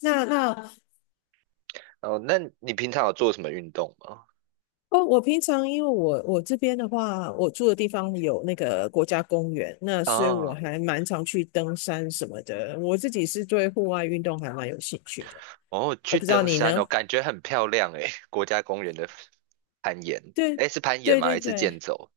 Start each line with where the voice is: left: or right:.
left: 那那
right: 哦，那你平常有做什么运动吗？
left: 哦，我平常因为我这边的话，我住的地方有那个国家公园，那所以我
right: 啊，
left: 还蛮常去登山什么的。我自己是对户外运动还蛮有兴趣的。
right: 哦，
left: 我
right: 去
left: 不知道
right: 登
left: 你
right: 山哦，
left: 呢？
right: 感觉很漂亮诶，国家公园的攀岩，
left: 对
right: 诶，是攀岩
left: 对
right: 吗？
left: 对
right: 还是健
left: 对。
right: 走？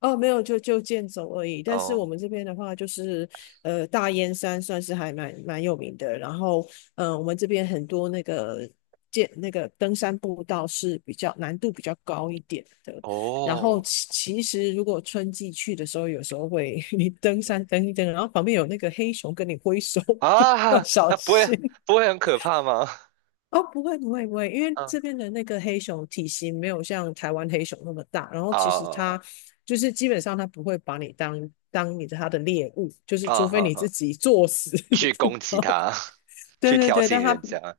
left: 哦，没有，就健走而已。但是我
right: 哦，
left: 们这边的话，就是大燕山算是还蛮有名的。然后，我们这边很多那个登山步道是比较难度比较高一点的。然后
right: 哦，
left: 其实如果春季去的时候，有时候会 你登
right: 嗯，
left: 山登一登，然后旁边有那个黑熊跟你挥手。
right: 啊，
left: 要
right: 啊，
left: 小
right: 不会，
left: 心。
right: 不会很可怕吗？
left: 哦，不会不会不会，因为
right: 嗯，
left: 这边的那个黑熊体型没有像台湾黑熊那么大，然后其实
right: 啊
left: 它就是基本上它不会把你当它的猎物，就是
right: 啊，
left: 除非
right: 哈
left: 你自
right: 哈，
left: 己作死。
right: 去攻 击
left: 然后
right: 他，
left: 对
right: 去
left: 对
right: 挑
left: 对，
right: 衅
left: 但它
right: 人家，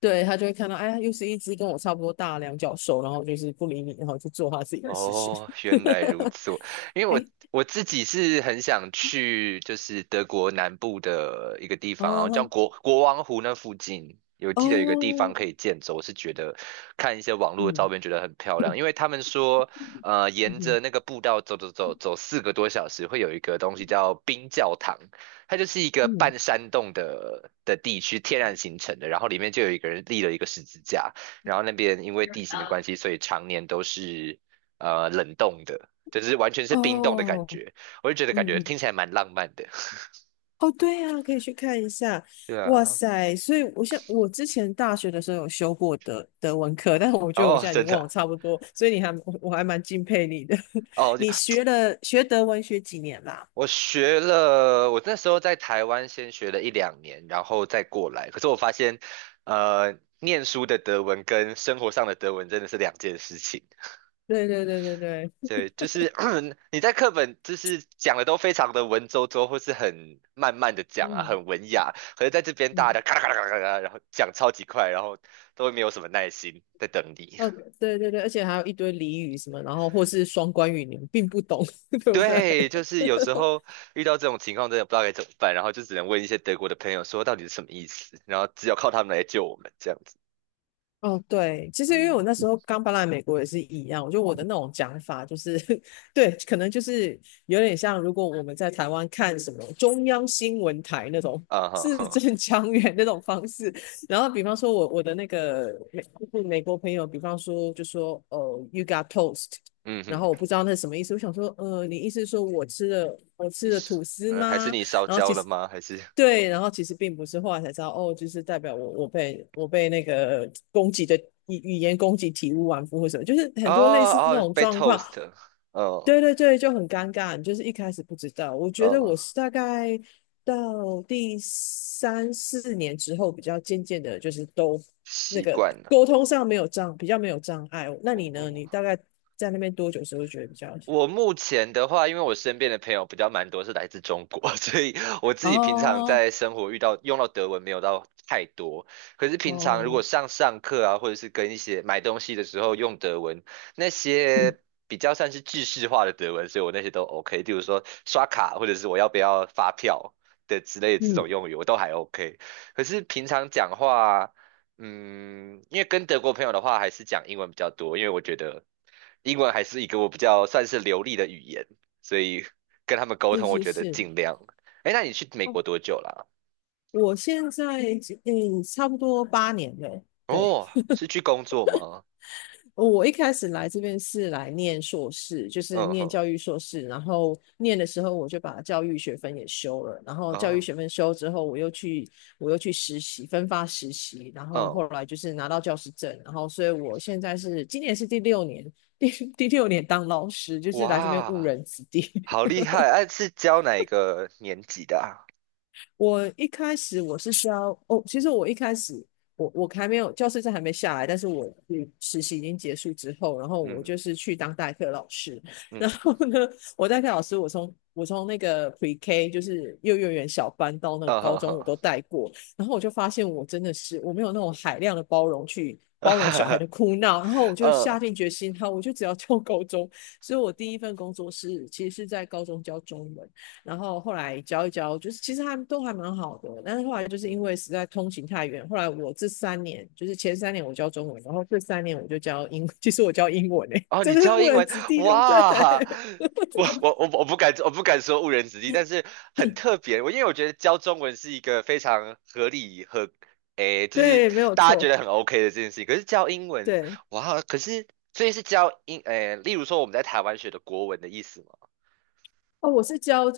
left: 对它就会看到，哎，又是一只跟我差不多大的两脚兽，然后就是不理你，然后去做它自己的事情。
right: 哦，原来如 此。因为我
left: 哎。
right: 我自己是很想去，就是德国南部的一个地方，然后叫
left: 哦
right: 国王湖那附近，有记得有个地方
left: 哦。
right: 可以健走，我是觉得看一些网络的照
left: 嗯
right: 片觉得很漂亮。因为他们说，沿
left: 嗯
right: 着那个步道走走走走4个多小时，会有一个东西叫冰教堂，它就是一个半
left: 嗯。
right: 山洞的地区，天然形成的，然后里面就有一个人立了一个十字架。然后那边因为地形的关系，所以常年都是冷冻的，就是完全是冰冻的感
left: 哦。
right: 觉，我就觉得感
left: 嗯
right: 觉
left: 嗯。
right: 听起来蛮浪漫的。
left: 哦，对啊，可以去看一下。
right: 对
left: 哇
right: 啊，
left: 塞，所以我像我之前大学的时候有修过德文课，但是我觉得我
right: 哦，
left: 现在已
right: 真
left: 经忘了
right: 的，
left: 差不多，所以你还我我还蛮敬佩你的。
right: 哦，就
left: 你学德文学几年啦？
right: 我学了，我那时候在台湾先学了一两年，然后再过来。可是我发现，念书的德文跟生活上的德文真的是两件事情。
left: 对对对对对。
right: 对，就是 你在课本就是讲的都非常的文绉绉，或是很慢慢的讲啊，
left: 嗯
right: 很文雅。可是在这边大
left: 嗯。
right: 家咔啦咔啦咔啦咔啦然后讲超级快，然后都没有什么耐心在等你。
left: 呃，对对对，而且还有一堆俚语什么，然后或是双关语，你们并不懂，对不对？
right: 对，就是有时 候遇到这种情况，真的不知道该怎么办，然后就只能问一些德国的朋友说到底是什么意思，然后只有靠他们来救我们这样子。
left: 哦，对，其实因为
right: 嗯，
left: 我那时候刚搬来美国也是一样，我觉得我的那种讲法就是，对，可能就是有点像，如果我们在台湾看什么中央新闻台那种
right: 啊哈
left: 字
right: 哈，
left: 正腔圆那种方式，然后比方说我的那个就是美国朋友，比方说就说you got toast,
right: 嗯
left: 然
right: 哼，
left: 后我不知道那是什么意思，我想说你意思是说我吃了我吃
right: 你
left: 了
right: 是
left: 吐司
right: 嗯还是
left: 吗？
right: 你烧
left: 然后
right: 焦
left: 其
right: 了
left: 实。
right: 吗？还是
left: 对，然后其实并不是，后来才知道，哦，就是代表我被那个攻击的语言攻击体无完肤或什么，就是
right: 哦
left: 很多类似这
right: 哦
left: 种
right: 被
left: 状况。
right: toast，哦
left: 对对对，就很尴尬，你就是一开始不知道。我觉得我
right: 哦
left: 是大概到第三四年之后，比较渐渐的，就是都那
right: 习
left: 个
right: 惯了。
left: 沟通上没有障，比较没有障碍。那你呢？
right: 哦，
left: 你大概在那边多久时候觉得比较？
right: 我目前的话，因为我身边的朋友比较蛮多是来自中国，所以我自己平常
left: 哦
right: 在生活遇到用到德文没有到太多。可是平常如
left: 哦。
right: 果上课啊，或者是跟一些买东西的时候用德文，那些比较算是制式化的德文，所以我那些都 OK。例如说刷卡，或者是我要不要发票的之类的这种
left: 嗯。
right: 用语，我都还 OK。可是平常讲话。嗯，因为跟德国朋友的话，还是讲英文比较多，因为我觉得英文还是一个我比较算是流利的语言，所以 跟他们沟
left: 是
right: 通，我
left: 是
right: 觉得
left: 是。
right: 尽量。哎，那你去美国多久啦？
left: 我现在差不多8年了。对，
right: 哦，是去工作吗？
left: 我一开始来这边是来念硕士，就是
right: 嗯
left: 念
right: 哼，
left: 教育硕士，然后念的时候我就把教育学分也修了，然后教育
right: 啊，
left: 学分修之后，我又去实习，分发实习，然后
right: 嗯，
left: 后来就是拿到教师证，然后所以我现在是今年是第六年，第 第六年当老师，就是来这边误
right: 哇，
left: 人子弟。
right: 好厉害！哎、是教哪一个年级的啊？
left: 我一开始我是需要哦，其实我一开始我还没有教师证还没下来，但是我实习已经结束之后，然后我
right: 嗯
left: 就是去当代课老师，然
right: 嗯，
left: 后呢，我代课老师我从那个 Pre K 就是幼儿园小班到那个
right: 嗯
left: 高
right: 哼
left: 中我
right: 哼，
left: 都带过，然后我就发现我真的是我没有那种海量的包容去。包容小孩的 哭闹，然后我就下
right: 嗯
left: 定决心，好，我就只要 教高中。所以我第一份工作是其实是在高中教中文。然后后来教一教，就是其实他们都还蛮好的，但是后来就是因
right: 嗯。
left: 为实在通勤太远，后来我这三年就是前三年我教中文，然后这三年我就其实我教英文诶、欸
right: 哦，
left: 真
right: 你
left: 的是
right: 教
left: 误
right: 英
left: 人
right: 文，
left: 子弟，对不对？
right: 哇！我不敢说误人子弟，但 是很特别。我因为我觉得教中文是一个非常合理和诶，就是
left: 对，没有
right: 大家觉
left: 错，
right: 得很 OK 的这件事情。可是教英文，
left: 对
right: 哇！可是所以是教英诶，例如说我们在台湾学的国文的意思吗？
left: 哦，我是教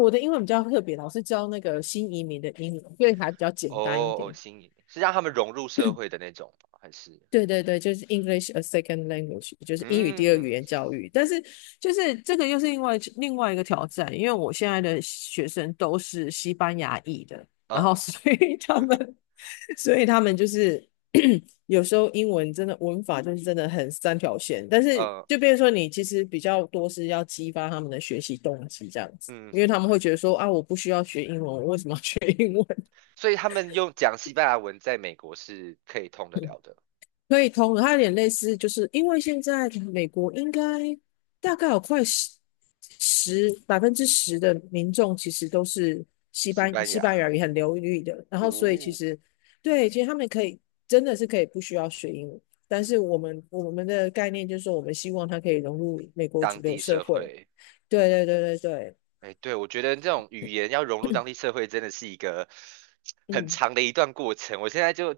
left: 我的英文比较特别，老是教那个新移民的英文，所以还比较简单一
right: 哦哦，
left: 点。
right: 新颖是让他们融入社会的那种吗还是
left: 对对对，就是 English a second language,就是英语第二语
right: 嗯
left: 言教育。但是就是这个又是另外一个挑战，因为我现在的学生都是西班牙裔的，然后
right: 哦
left: 所以 他们就是 有时候英文真的文法就是真的很三条线，但是
right: 呃
left: 就变成说你其实比较多是要激发他们的学习动机这样子，
right: 嗯
left: 因为
right: 哼，
left: 他们会觉得说啊，我不需要学英文，我为什么要学英文？
right: 所以他们用讲西班牙文在美国是可以通得了的，
left: 可以通的，它有点类似，就是因为现在美国应该大概有快10%的民众其实都是西
right: 西
left: 班
right: 班
left: 西班
right: 牙。
left: 牙语很流利的，然后所以其
right: 哦，
left: 实对，其实他们可以真的是可以不需要学英语，但是
right: 嗯，
left: 我们的概念就是说，我们希望它可以融入美国
right: 当
left: 主流
right: 地
left: 社
right: 社
left: 会。
right: 会，
left: 对
right: 嗯，
left: 对对对对。
right: 哎，对，我觉得这种语言要融入当地社会，真的是一个很
left: 嗯
right: 长的一段过程。我现在就，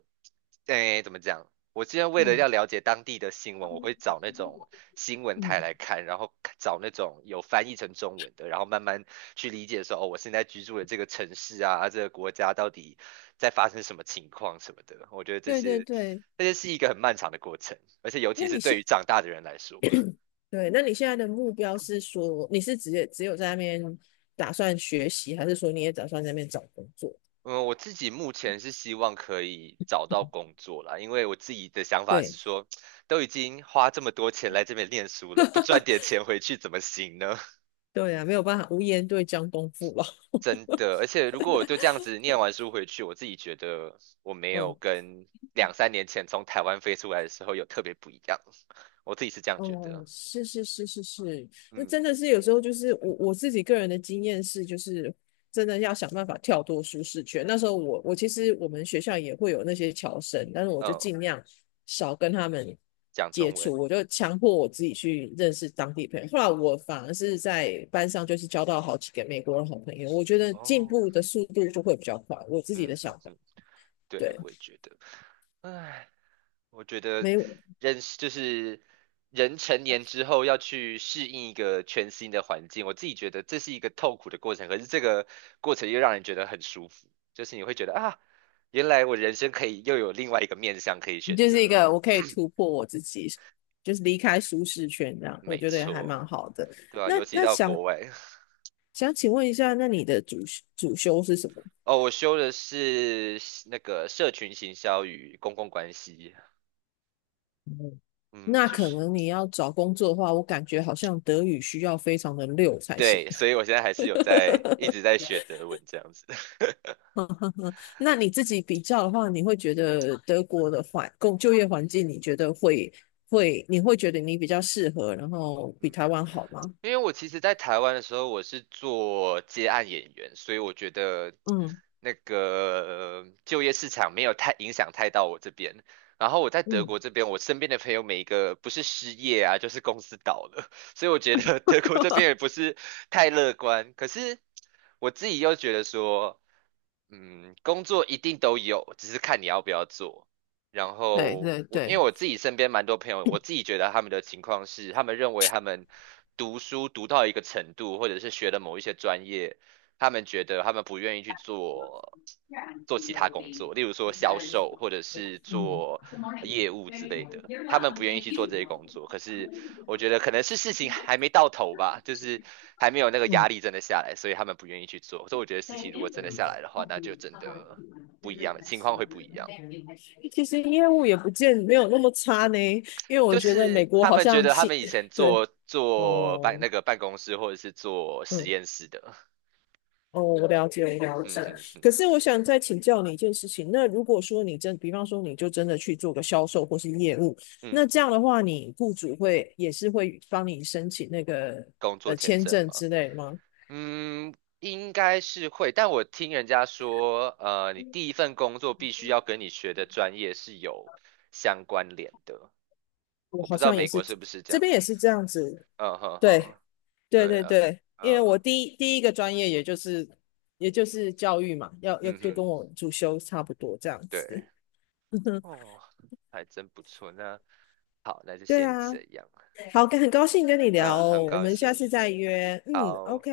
right: 哎，怎么讲？我现在为了要
left: 嗯
right: 了解当地的新闻，我会找那种新闻台
left: 嗯。
right: 来看，然后看找那种有翻译成中文的，然后慢慢去理解说，哦，我现在居住的这个城市啊，啊这个国家到底在发生什么情况什么的。我觉得这
left: 对对
right: 些，
left: 对。
right: 这些是一个很漫长的过程，而且尤其
left: 那
right: 是
left: 你
right: 对
left: 现
right: 于长大的人来说。
left: 对，那你现在的目标是说你是只有在那边打算学习，还是说你也打算在那边找工作？
right: 嗯，我自己目前是希望可以找到工作啦，因为我自己的想法
left: 对。
right: 是说，都已经花这么多钱来这边念书了，不赚点钱回去怎么行呢？
left: 对啊，没有办法，无言对江东父老。
right: 真的，而且如果我就这样子念完书回去，我自己觉得我没 有
left: 嗯。
right: 跟两三年前从台湾飞出来的时候有特别不一样，我自己是这样觉
left: 哦。
right: 得。
left: 是是是是是。那
right: 嗯
left: 真的是有时候就是自己个人的经验是，就是真的要想办法跳脱舒适圈。那时候其实我们学校也会有那些侨生，但是我就
right: 嗯，
left: 尽量少跟他们
right: 讲
left: 接
right: 中文
left: 触，我就强迫我自己去认识当地朋友。后来我反而是在班上就是交到好几个美国的好朋友，我觉得进
right: 哦，
left: 步的速度就会比较快，我自己
right: 嗯
left: 的想
right: 嗯
left: 法。
right: 嗯，对，
left: 对。
right: 我也觉得，唉。我觉得
left: 没有。
right: 人就是人成年之后要去适应一个全新的环境，我自己觉得这是一个痛苦的过程，可是这个过程又让人觉得很舒服，就是你会觉得啊，原来我人生可以又有另外一个面向可以选
left: 就是一
right: 择，
left: 个我可以突 破我自己，就是离开舒适圈这样，我
right: 没
left: 觉得还
right: 错，
left: 蛮好的。
right: 对吧，
left: 那
right: 尤其
left: 那
right: 到
left: 想
right: 国外，
left: 想请问一下，那你的主修是什么？
right: 哦，我修的是那个社群行销与公共关系，
left: 嗯
right: 嗯，
left: 那
right: 就
left: 可
right: 是
left: 能你要找工作的话，我感觉好像德语需要非常的溜才行。
right: 对，所以我现在还是有在一直 在学德文这样子，
left: 那你自己比较的话，你会觉得德国的环工就业环境，你觉得会会你会觉得你比较适合，然后比
right: 嗯。
left: 台湾好吗？
right: 因为我其实，在台湾的时候，我是做接案演员，所以我觉得
left: 嗯
right: 那个就业市场没有太影响太到我这边。然后我在德
left: 嗯。
right: 国这边，我身边的朋友每一个不是失业啊，就是公司倒了，所以我觉得德国这边也不 是太乐观。可是我自己又觉得说，嗯，工作一定都有，只是看你要不要做。然
left: 对
right: 后
left: 对
right: 我因为
left: 对。
right: 我自己身边蛮多朋友，我自己觉得他们的情况是，他们认为他们读书读到一个程度，或者是学了某一些专业，他们觉得他们不愿意去做其他工作，例如说销售或者是
left: 嗯
right: 做业务之类的，他们不愿意去做这些工作。可是我觉得可能是事情还没到头吧，就是还没有那个
left: 嗯。
right: 压力真的下来，所以他们不愿意去做。所以我觉得事情如果真的下来的话，那就真的不一样了，情况会不一样。
left: 其实业务也不见没有那么差呢，因为我
right: 就
left: 觉得美
right: 是
left: 国
right: 他
left: 好
right: 们觉
left: 像
right: 得他
left: 是。
right: 们以前
left: 对
right: 做
left: 哦。
right: 那个办公室或者是做实
left: 嗯
right: 验室的，
left: 哦。我了解，我了解。
right: 嗯哼哼，
left: 可是我想再请教你一件事情，那如果说比方说你就真的去做个销售或是业务，
right: 嗯，
left: 那这样的话，你雇主会也是会帮你申请那个
right: 工作签
left: 签
right: 证
left: 证
right: 吗？
left: 之类吗？
right: 嗯，应该是会，但我听人家说，你第一份工作必须要跟你学的专业是有相关联的，
left: 我
right: 我
left: 好
right: 不知道
left: 像也
right: 美
left: 是
right: 国是不是这
left: 这
right: 样
left: 边也
right: 子。
left: 是这样子，
right: 嗯哼
left: 对。
right: 哼，
left: 对
right: 对
left: 对
right: 啊，
left: 对，因为我
right: 嗯
left: 第一个专业也就是教育嘛，要
right: 嗯
left: 就
right: 哼，
left: 跟我主修差不多这样
right: 对，
left: 子。
right: 哦，还真不错。那好，那就
left: 对
right: 先
left: 啊。
right: 这样。
left: 好，很高兴跟你聊
right: 嗯，很
left: 哦，我
right: 高
left: 们下次
right: 兴。
left: 再约。嗯
right: 好。
left: ，OK。